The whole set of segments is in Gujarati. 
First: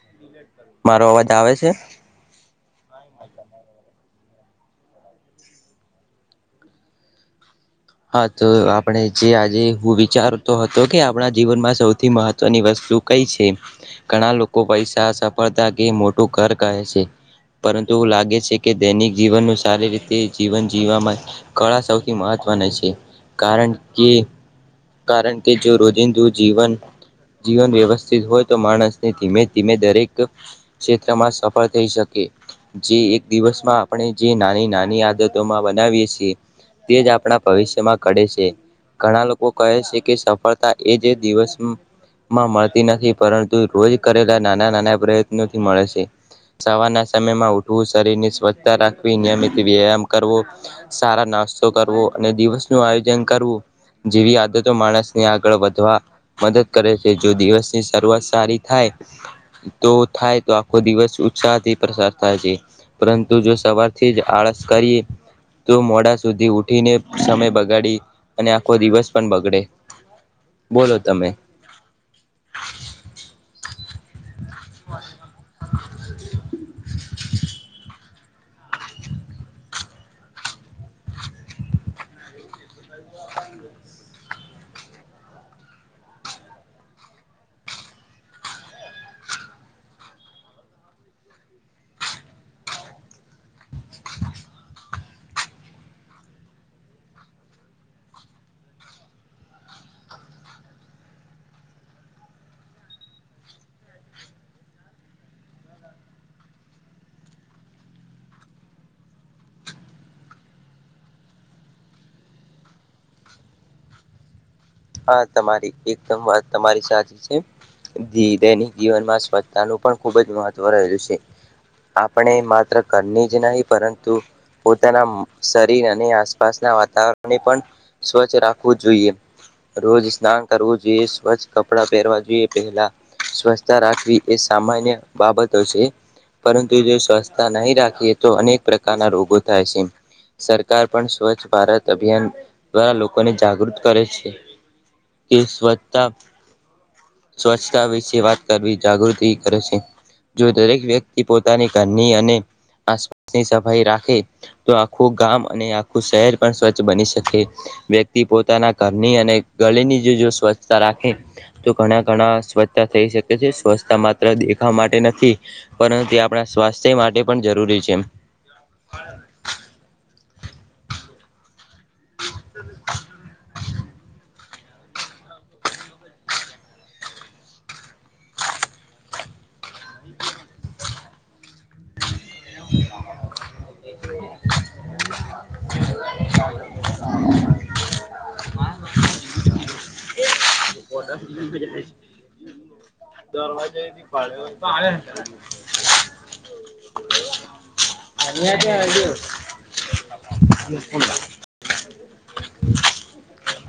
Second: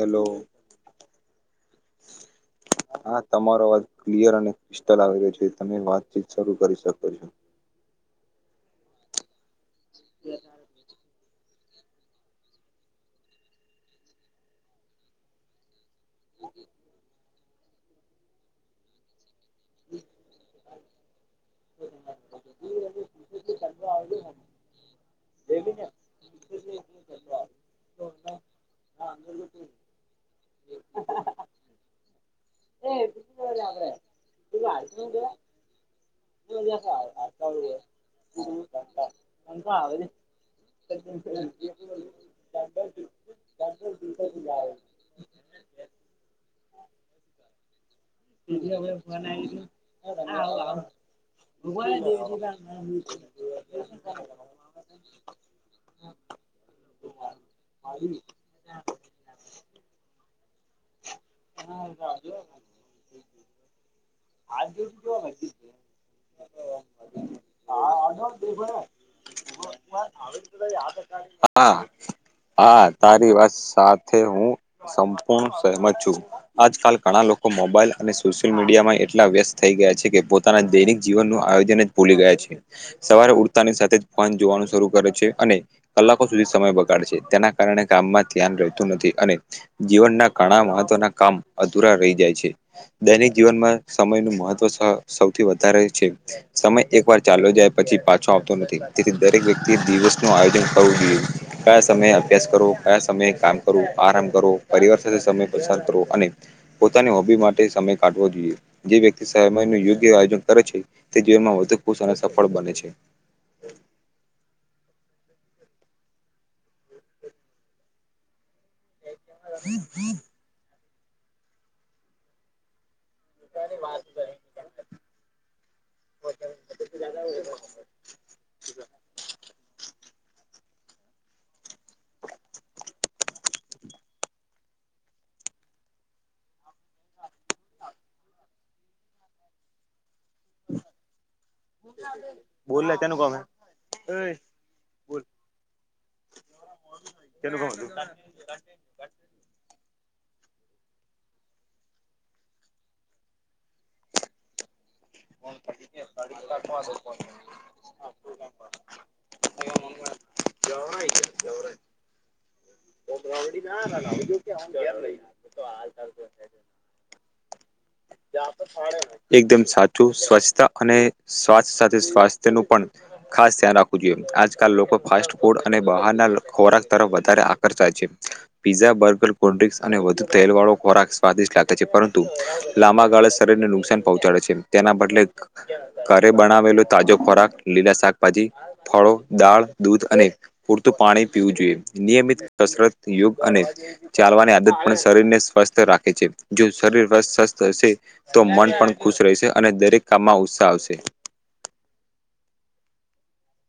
હેલો મારો અવાજ આવે છે. હા તમારો અવાજ ક્લિયર અને પિતલ આવે રહ્યો છે તમે વાતચીત શરૂ કરી શકો છો. હા તો આપણે જે આજે હું વિચારતો હતો કે આપણા જીવનમાં સૌથી મહત્વની વસ્તુ કઈ છે ઘણા લોકો પૈસા સફળતા કે મો તુ ઘર કહે છે પરંતુ લાગે છે કે દૈનિક જીવનનું સારી રીતે જીવન જીવવામાં કળા સૌથી મહત્વની છે. કારણ કે કારણ કે જો રોજિંદુ જીવન જીવન વ્યવસ્થિત હોય તો માણ ધીમે ધીમે દરેક ક્ષેત્રમાં સફળ થઈ શકે જે એક દિવસમાં આપણે જે નાની નાની આદતોમાં બનાવીએ છીએ. તે જ આપણા ભવિષ્યમાં કડે છે ઘણા લોક કો કહે છે કે સફળતા એજ દિવસમાં મળતી નથી. પરંતુ રોજ કરેલા નાના નાના પ્રયત્નોથી મળે છે. સવાર ના સમયમાં ઉઠવું શરીરની સ્વચ્છ રાખવી નિયમિત વ્યાયામ કરવો સારા ના તો કરવો અને દિવસનું આયોજન કરવું જેવી આદતો માણસની આગળ વધવા મદદ કરે છે જો દિવસની શરૂઆત સારી થાય તો થાય તો આખો દિવસ ઉત્સાહથી પસાર થાય છે પરંતુ જો સવારથી થી જ આળસ કરી તો મોડા સુધી ઉઠીને સમય બગાડી અને ખો દિવસ પણ બગડે બોલો તમે હા તે હું સંપૂર્ણ સહમત છું આજકાલ ઘણા લોકો મોબાઈલ અને સોશિયલ મીડિયામાં એટલા વ્યસ્ત થઈ ગયા છે કે પોતાના દૈનિક જીવનનું આયોજન જ ભૂલી ગયા છે સવા ઉડતાની સાથે જ ફન જોવાનું શરૂ કરે છે અને કલાકો સુધી સમય બગાડ છે. તેના કારણે કામમાં ધ્યાન રહેતું નથી અને જીવનના ઘણા મહત્વના કામ અધુરા રહી જાય છે દૈનિક જીવનમાં સમયનું મહત્વ સૌથી વધારે છે સમય એકવાર ચાયલો જાય પછી પાછો આવતો નથી તેથી દરેક વ્યક્તિએ દિવસનું આયોજન કરવું જોઈએ કયા સમયે અભ્યાસ કરો કયા સમયે કામ કરો આરામ કરો પરિવાર સાથે સમય પસાર કરો અને પોતાની હોબી માટે સમય કાવો જોઈએ જે વ્યક્તિ સમયનું યોગ્ય આયોજન કરે છે તે જીવમાં વધુ ખુશ અને સફ ફળ બને છે. [inaudible] હા તમારી એકદમ વાત તમારી સાચી છે ધ દૈનિક. જીવનમાં સ્વચ્છતાનું પણ ખૂબ જ મહત્વ રહેલું છે આપણે માત્ર. કરની જ નહી પરંતુ. પોતાના શરીર અને આસપાસના વાતાવરણને પણ સ્વચ્છ રાખવું જોઈએ. રોજ સ્નાન કરવું જોઈએ સ્વચ્છ કપડાં પહેરવા જોઈએ પહેલા. સ્વચ્છતા રાખવી એ સામાન્ય બાબતો છે. પરંતુ જો સ્વસ્છતા નહી રાખીએ તો અનેક પ્રકારના રોગો થાય છે. સરકાર પણ સ્વચ્છ ભારત અભિયાન દ્વારા લોકોને જાગૃત કરે છે. તે સ્વચ્છતા સ્વચ્છતા વિશે વાત કરવી જાગૃતિ કરે છે. જો દરેક વ્યક્તિ પોતાની ઘની અને. આસપાસેની સફાઈ રાખે તો. આખું ગામ અને આખું શહેર પણ સ્વચ્છ બની શકે વ્યક્તિ પોતાના ઘરની અને. ગળ ની જો જો સ્વચ્છતા રાખે તો ઘણા ઘણા સ્વચ્છતા થઈ શકે છે સ્વચ્છતા માત્ર. દેવતા માટે નથી પરંતુ આપણા સ્વાસ્થ્ય માટે પણ જરૂરી. છે. એકદમ સાચું સ્વચ્છતા અને. સ્વાસ્થ્ય સાથે સ્વાસ્થ્ય નું પણ ખાસ ધ્યાન રાખવું જોઈએ આજ. લોકો ફાસ્ટ ફાસટ અને બહાર ના ખોરાક તરફ વધારે આકર્ષાય છે પીઝા બર્ગર. અને વધ તેલ વાળો ખોરાક સ્વાદિષ્ટ લાગ છે પરંતુ. લાંબા ગાળે શરીરને નુકસાન પહોંચાડે છે તેના બદલે ઘરે બનાવેલું તાજો ખોરાક લીલા શાકભાજી ફળો દાળ દૂધ અને પૂરતું પાણી પીવું જોઈએ નિયમિત કસરત યોગ અને ચાલવાની આદત પણ શરીર ને સ્વસ્થ રાખે છે જો શરીર સ્વસ્થ તો મન પણ ખુશ દરવાજા રહેશે અને દરેક કામમાં ઉત્સાહ આવશે.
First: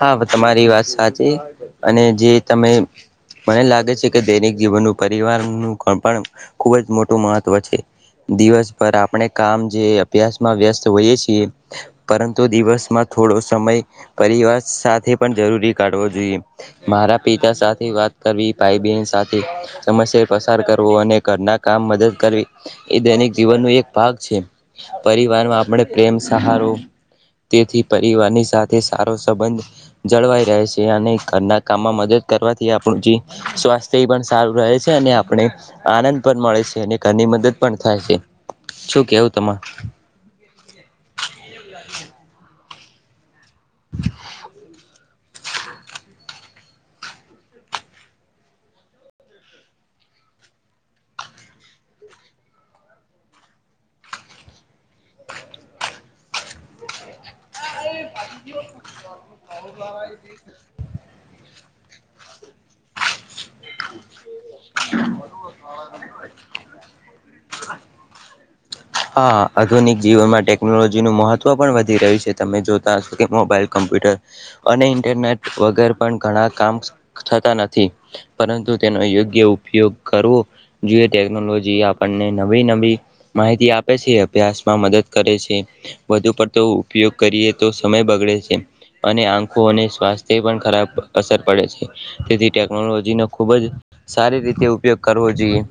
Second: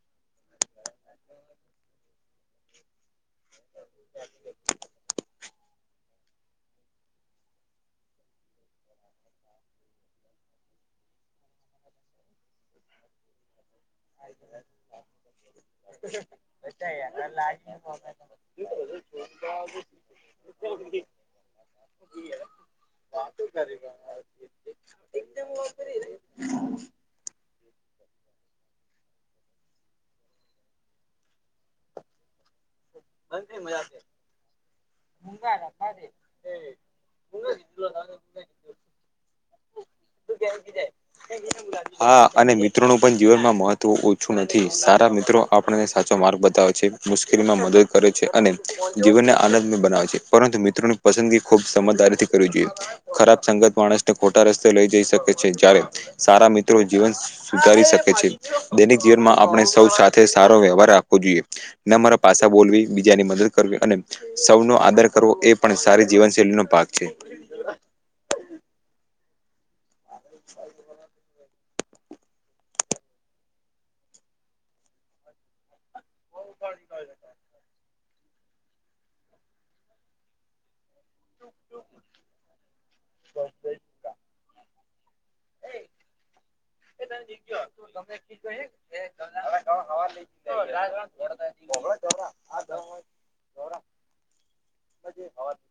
હા તમારી વાત સાચી અને જે તમે પહેલા લાગ કે દૈનિક જીવનનું પરિવાર ન પણ ખુબ જ મોટું મહત્વ છે. દિવસ પર આપણે કામ જે અભ્યાસમાં વ્યસ્ત હોઈએ છીએ પરંતુ દિવસમાં. થોડો સમય પરિવાર સાથે જરૂરી કાઢવો જોઈએ મારા પિતા સાથે વાત કરવી ભાઈ બન સાથે સમ્યા પસાર કરવો અને ઘરના કામ મદદ કરવી એ દૈનિક જીવન ન એક ભાગ છે આપ પ્રેમ સહારો તેથી પરિવારની સાથે સારો સંબંધ જળવાઈ રહે છે અને ઘરના કામમાં મદદ કરવાથી આપણું જે સ્વાસ્થ્ય પણ સારું રહે છે અને આપણે આનંદ પણ મળે છે અને ઘ મદદ પણ થાય છે શું કેવું તમા હા અને મે મિત્રો પણ જીવનમાં મહત્વ ઓછું નથી સારા મિત્રો આપણને સાચો માર્ગ બતાવે છે મુ મદદ કરે છે અને જીવનને આનંદ બનાવે છે પરંતુ મિત્રોની પસંદગી ખુબ સમજદારીથી ખરાબ સંગત માણસને ખોટા રસ્તે લઈ જઈ શકે છે જ્યારે સારા મિત્રો જીવન સુવીધારી શકે છે દૈનિક જીવનમાં આપણે સૌ સાથે સારો વ્યવહાર આપવો જોઈએ ના મારા પાછા બોલવી બીજાની મદદ કરવી અને સૌનો આદર કરવો એ પણ સારી જીવનશૈલીનો ભાગ છે. હા આધુનિક જીવનમાં ટેકનોલોજી ન મહત્વ તો પણ વધી રહ્યું છે તમે જોતા હશો કે મોબાઈલ કમ્પ્યુટર અને ઇન્ટરનેટ વગર પણ ઘણા કામ થતા નથી પરંતુ તેનો યોગ્ય ઉપયોગ કરવો જોઈએ ટેકનોલોજી આપણને નવી નવી માહિતી આપે છે. અભ્યાસમાં મદદ કરે છે વધુ પ ઉપયોગ કરીએ તો સમય બગડે છે અને આંખોને સ્વાસ્થ્ય પણ ખરાબ અસર પડે છે. તેથી ટેકનોલોજી ન ખુબ જ સારી રીતે ઉપયોગ કરવો જોઈએ.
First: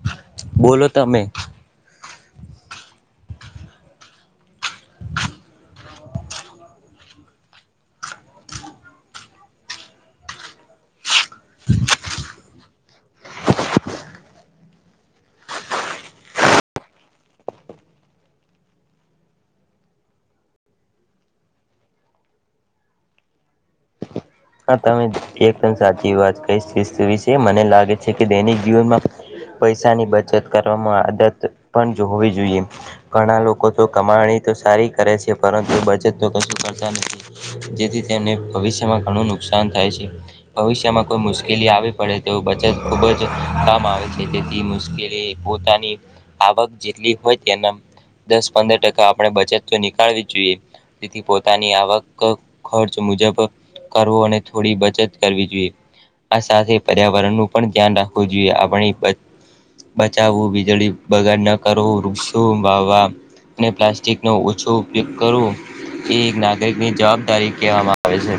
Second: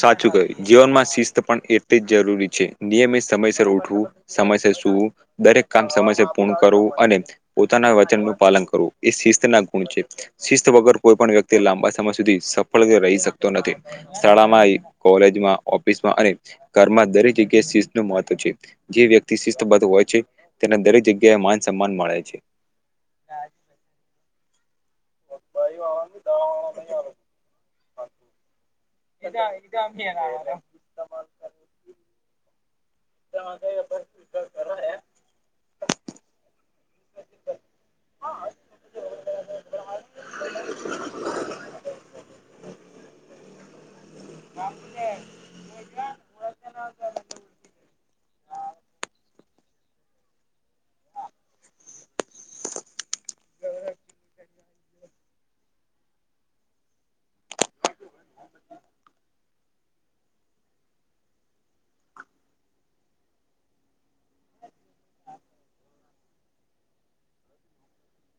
સાચું કહ્યું બોલો જીવનમાં તમે શિસ્ત પણ એટલે જ જરૂરી છે નિયમિત સમયસર ઉઠવું સમયસ સુૂવું દરેક કામ સમયસર પૂર્ણ કરવું અને પોતાના વચન નું પાલન કરવું એ શિસ્ત ના ગુણ છે શિસ્ત વગર કોઈ પણ વ્યક્તિ લાંબા સમય સુધી સફળ રહી શકતો નથી માં ઓફિસમાં અને ઘરમાં દરેક જગ્યાએ શી નું મહત્વ છે જે વ્યક્તિ હોય છે તેને દરેક જગ્યાએ માન સન્માન મળે છે [inaudible] હા તમે એકદમ સાચી વાત કઈસ્ત વિ છે મને લાગે છે કે દૈનિક જીવનમાં પૈસાની બચત કરવામાં આદત પણ હોવી જોઈએ ઘણા લોકો તો કમાણી તો સારી કરે છે પરંતુ બજેટ તો કશું કર જેથી તેને ભવિષ્યમાં ઘણું નુકસાન થાય છે ભવિષ્યમાં કોઈ મુશ્કેલી આવી પડે તેવું બચત ખૂબ જ કામ આવે તે મુશ્કેલી પોતાની આવક જેટલી હોય તેના દસ પંદર ટકા આપડે બચ નીળવી જોઈએ તેથી પોતાની આવક ખર્ચ મુજબ કરવો અને થોડી બચત કરવી જોઈએ આ સાથે પર્યાવરણનું પણ ધ્યાન રાખવું જોઈએ આપણી બચાવવું વીજળી બગાડ કરવું વૃક્ષો વાવા અને પ્લાસ્ટિક નો ઓછો ઉપયોગ કરવો એ એક નાગરિક ની જવાબદારી કહેવામાં આવે છે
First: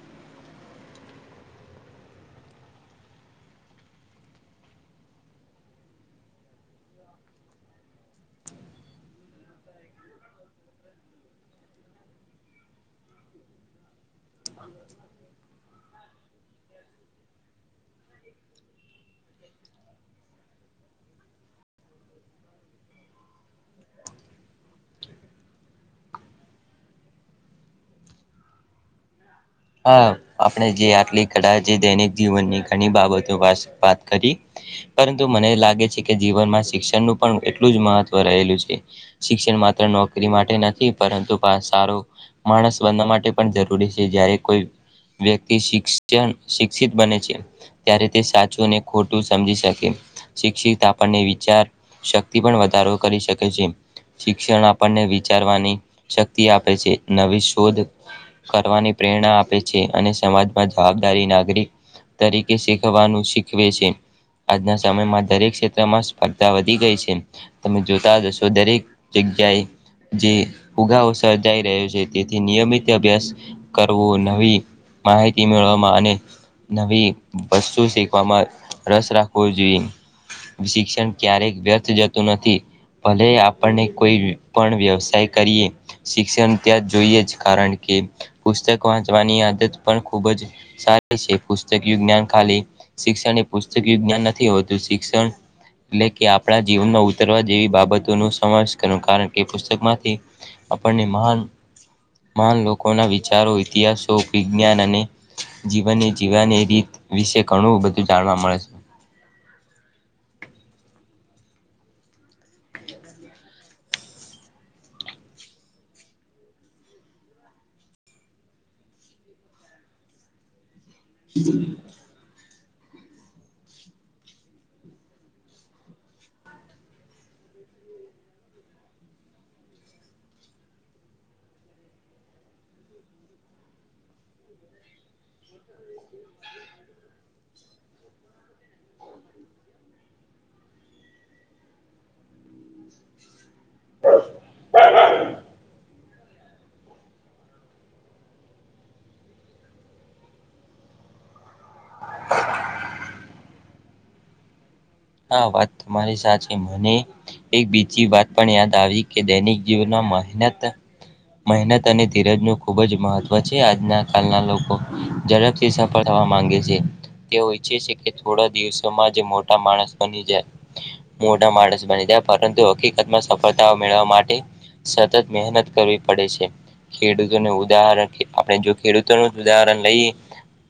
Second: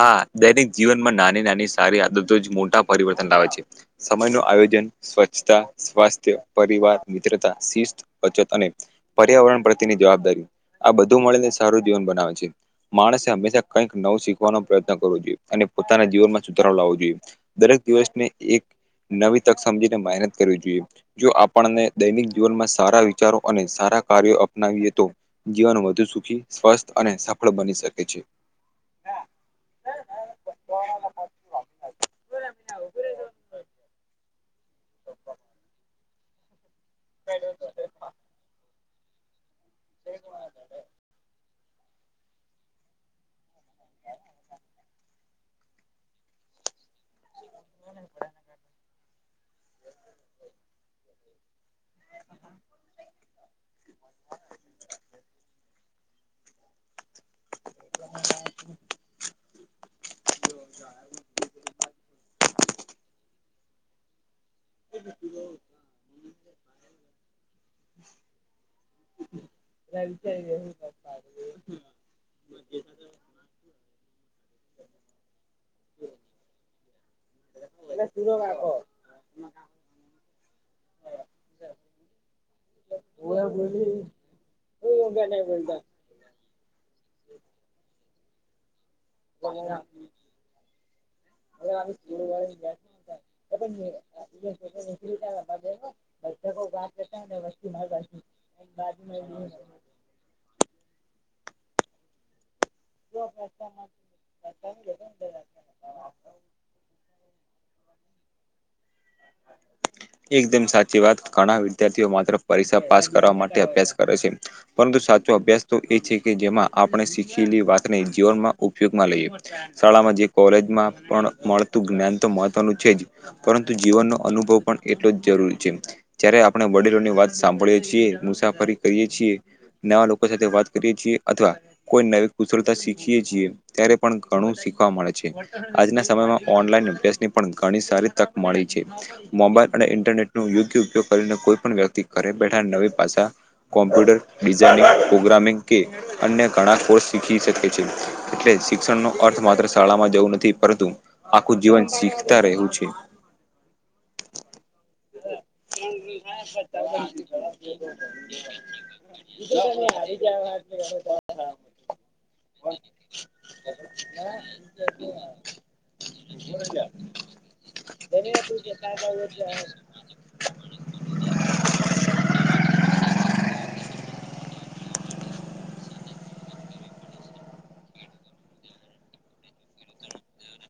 હા દૈનિક જીવનમાં નાની નાની સારી આદતો જ મોટા પરિવર્તન લાવે છે સમય ન આ સ્વચછતા સ્વાસ્થ્ય પરિવાર મિત્રતા શિસ્ત બચત અને પર્યાવરણ. પ્રની જવાબદારી આ બધું મળીને સારું જીવન બનાવે છે માણસે હંમેશા કંઈક નવું શીખ. પ્રયત્ન કરવો જોઈએ અને પોતાના જીવનમાં સુધારો લાવવો જોઈએ દરેક દિવસને એક. નવી તક સમજીને મહેનત કરવી જોઈએ જો આપણને દૈનિક જીવનમાં સારા વિચારો અને સારા. કાર્યો અપનાવીએ તો જીવન વધુ સુખી સ્વસ્થ અને સફળ બની શકે છે. હ [unintelligible] હા આપણે જે આટલી કદા જે દૈનિક જીવનની ઘણી બાબતો વાત કરી. પરંતુ મને લાગે છે કે જીવનમાં. શિક્ષણનુંું પણ એટલું જ મહત્વ રહેલું છે શિક્ષણ માત્ર નોકરી માટે નથી પરંતુ. સારો માણસ બનવા માટે પણ જરૂરી છે જયારે કોઈ. વ્યક્તિ શિક્ષણ શિક્ષિત બને છે ત્યારે તે સાચું અનેને ખોટું સમજી શકે. શિક્ષિત આપણને વિચાર શક્તિ પણ વધારો કરી શકે છે. શિક્ષણ આપણને વિચારવાની શક્તિ આપે છે નવી શોધ કરવાની. પ્રેરણા આપે છે અને સમાજમાં જવાબદારી નાગરિક તરીકે શીખવાનું. કેવે છે. આજના સમયમાં દરેક ક્ષેત્રમાં સ્પર્ધા વધી ગઈ છે તમે જોતા જશો દરેક જગ્યા. જે ઉુગાો સર્જાઈ રહ્યો છે તેથી નિયમિત અભ્યાસ. કરવું નવી માહિતી મેળવામાં અને નવી. વસ્તુ શેખવામાં રસ રાખવો જોઈએ. શિક્ષણ ક્યારેક વ્યર્થ જતું નથી. ભલે આપણને કોઈ પણ વ્યવસાય કરીએ શિક્ષણ ત્યાં જોઈએ જ કારણ કે. ચવાની આદત પણ ખુબ સ છેુસ્ વિ્ઞાન ખાલી શિક્ષણ પુસ્ત. ્ઞ નથી હોતું શિક્ષણ એટલે કે આપણા જીવનમાં ઉતરવા જેવી બાબતો ન સમ. કારણ કે પુસ્તક માંથી આપણને મહાન લોકો. વિચારો ઇતિહાસો વિજ્ઞાન અને જીવન જીવની રીત વિશે ઘણું બધું જાણ. જોવા મળે છે. એકદમ સાચી. વાત ઘણા વિદ્યાર્થીઓ માત્ર પરીક્ષા પાસ કરવા માટે અભ્યાસ કરે છે પરંતુ સાચો અભ્યાસ તો એ છે કે. જેમાં આપણે શીખેલી વાત. જીવનમાં ઉપયોગમાં લઈએ શાળામાં જે કોલેજમાં પણ મળતું જ્ઞાન તો મહ. છે પરંતુ જીવનનો અનુભવ પણ એટલો જરૂરી છે જયારે આપણે વડીલોની વાત સાભ. એ મુસાફરી કરીએ છીએ નવા લોકો સાથે વાત કરીએ છીએ અથવા કોઈ. કુશળતા શીખીએ છીએ ત્યારે પણ ઘણું શીખવા મળે છે આજના સમયમાં ઓનલાઈન અભ્યાસ. ઘણી સારી તક મળી છે મોબાઈલ અને ઇન્ટરનેટ ન યોગ્ય ઉપયોગ કરીને કોઈ પણ વ્યક્તિ કરે. બેઠા નવી પાસાા કોમ્પ્યુટર ડિઝાઇનિંગ પ્રોગ્રામિંગ કે અન્ય ઘણા કોર્સ. શીખી શકે છે એટલે શિક્ષણ નો અર્થ માત્ર શાળામાં જવું નથી પરંતુ આખું જીવન. શીખતા રહવું છે. હા વાત તમારી સાચ મને એક બીજી વાત પણ યાદ આવી કે દૈનિક જે. ના મહેનત મહેનત. અને ધીરજ નું ખુબ જ મહત્વ છે આજના કળના લોકો ઝડપથી સફળ થવા માંગે છે. તેઓ ઈચ્છે છે કે થોડા દિવસોમાં જે મોટા માણસ. બની જાય મો માણસ બની જાય પરંતુ હકીકતમાં સફળતાઓ મેળવવા માટે. સતત મહેનત કરવી પડે છે. ખેડૂતોને ઉદાહરણ આપણે જો ખેડૂતોનું જ ઉદાહરણ લઈએ.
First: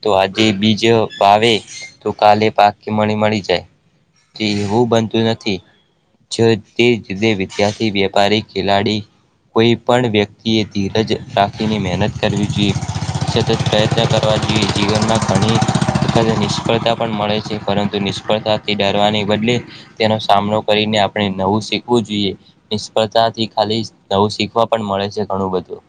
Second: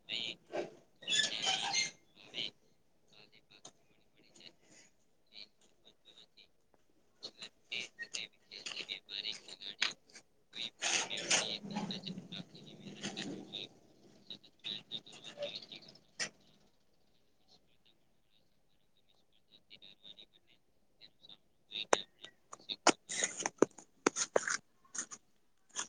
તો આજે બીજ ભાવે તો કાલે પા મણી મળી જાય. જી હું બનતું નથી. જ તે જુ વિદ્યાર્થી વેપારી ખેલાડી. કોઈ પણ વ્યક્તિએ ધીરજ રાખીને મહેનત કરવી જોઈએ. સતત પ્રયત્ન કરવા જોઈએ જીવનમાં ઘણી. તો કા નિષ્ફળતા પણ મળે છે પરંતુ નિષ્ફળતા. ડરવા બદલે તેનો સામનો કરીને આપણે નવું શીખવું જોઈએ નિષ્ફળતાથી ા નવું શીખવા પણ મળે છેણું બું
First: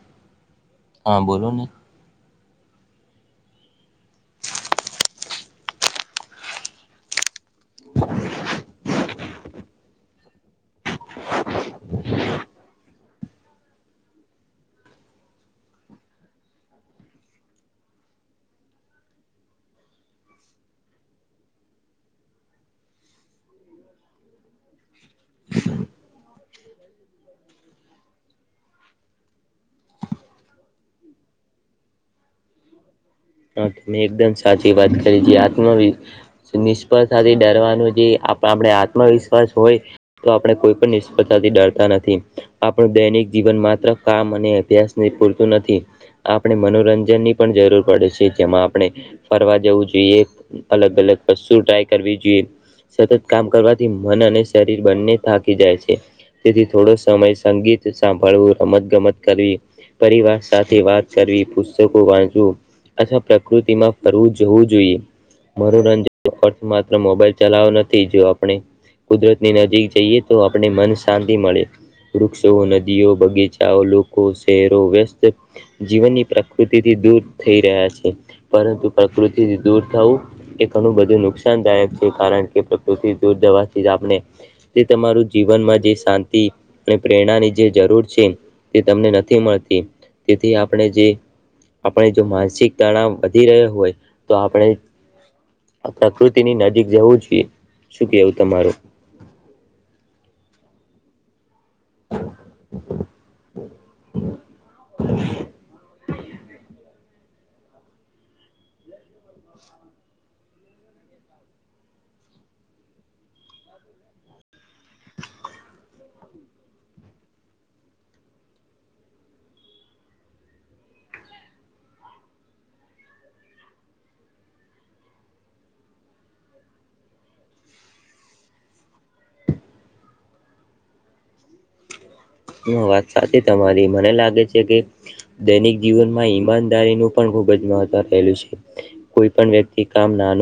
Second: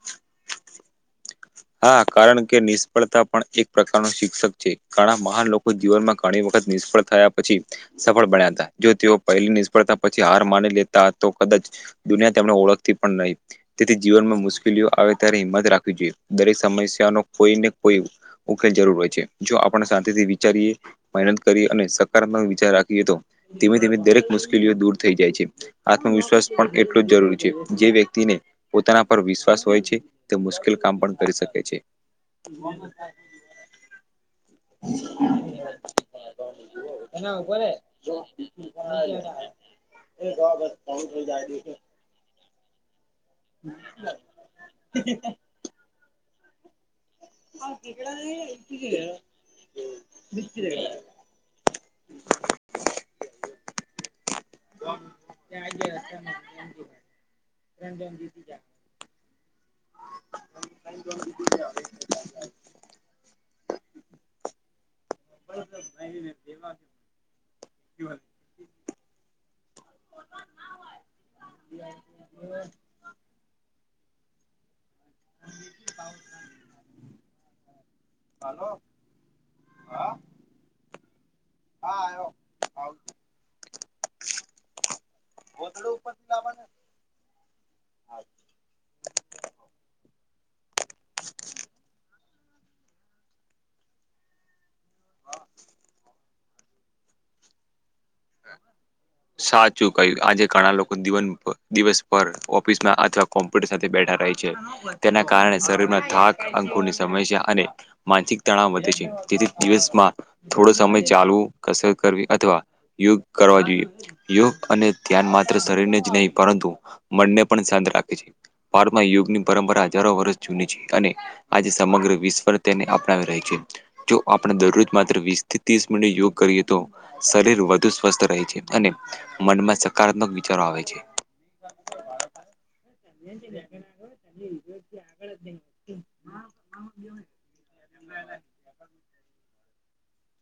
હા બોલ હા કારણ કે નિષ્ફળતા પણ એક પ્રકાર શિક્ષક છે ઘણા મહાન લોકો જીવનમાં ઘણી વખત નિષ્ફળ થયા પછી સફળ બન્યા હતા જો પહેલી નિષ્ફળતા પછી હાર માની લેતા તો કદાચ દુનિયા તેમને ઓળખતી પણ નહી તેથી જીવનમાં મુશ્કેલીઓ આવે ત્યારે હિંમત રાખવી જોઈએ દરેક સમસ્યા ન કોઈ ને કોઈ ઉકેલ જરૂર હોય છે જો આપણે સાથેથી વિચારીએ કરી અને સકારાત્મક વિચાર રાખીએ તો ધીમે ધીમે દરેક મુશ્કેલીઓ દૂર થઈ જાય છે આત્મવશ ્વા પણ એટલો જરૂરી છે જે વ્યક્તિને પોતાના પર વિશ્વાસ હોય છે તે મુશ્કેલ કામ પણ કરી શકે છે હા મેં એકદમ સાચી વાત કરી છે આત્મવિશ નિષ્ફળતાથી ડરવાનું જે આપણે આત્મવિશ્વાસ હોય તો આપડે કોઈ પણ નિષ્ફળતા ડરતા નથી આપણું દૈનિક જીવન માત્ર કામ અને અભ્યાસને પૂરતું નથી આપણે મનોરંજન ની પણ જરૂર પડે છે જેમાં આપણે ફરવા જવું જોઈએ અલગ અલગ વસ્તુ ટ્રાય કરવી જોઈએ સતત કામ કરવાથી મન અને શરીર બંને થાકી જાય છે તેથી થોડો સમય સંગીત સાંભળવું રમત ગમત કરવી પરિવાર સાથે વાત કરવી પુસ્તકો વાંચવું અથવા પ્રકૃતિ માં ફરવું જવું જોઈએ મનોરંજન ન અર્થ માત્ર મોબાઈલ ચલાવ નથી જો આપણે કુદરત ની નજીક જઈએ તો આપને મન શાંતિ મળે વૃક્ષો નદીઓ બગીચાઓ લોકો શરો વ્યસ્ત જીવનની પ્રકૃતિથી દૂર થઈ રહ્યા છે પરંતુ પ્રકૃતિથી દૂર થવું એ ઘણું બધું નુકસાનદાયક છે કારણ કે ણે તે તમારું જીવનમાં જે શાંતિ અને પ્રેરણાની જે તેથી તણાવ વધી રહ્યો હોય તો આપણે આ પ્રકૃતિ ની નજીક જવું જોઈએ શું કેવું તમારું સાચું કય આજે ઘણા લોકો દીવન ઉપર દિવસ પર ઓફિસમાં અથવા કોમ્પ્યુટર સાથે બેઠા રહે છે તેના કારણે શરીરના થાક અં સમય છે અને માનસિક તણાવ વધે છે તેથી દિવસમાં થોડો સમય ચાલવો કસર કરવી અથવા યોગ કરવા જોઈએ યોગ અને ધ્યાન માત્ર શરીરને જ નહી પરંતુ મનને પણ શાંત રાખ ભારત માં યુગની પરંપરા હજારો વર્ષ જૂની છે અને આજે સમગ્ર વિશ્વને તેને આપ દરરોજ જાઈ છે માત્ર વીસ થી ત્રીસ મિનિટ યોગ કરીએ તો શરીર સ્વસ્થ રહે છે અને મનમાં સકારાત્મક વિચારો આવે છે વાત સાચી તમારી મને લાગે છે કે દૈનિક જીવનમાં ઈમાનદારીનું પણ ખૂબ જ મહત્વ રહેલું છે કોઈ પણ વ્યક્તિ કામ નાનું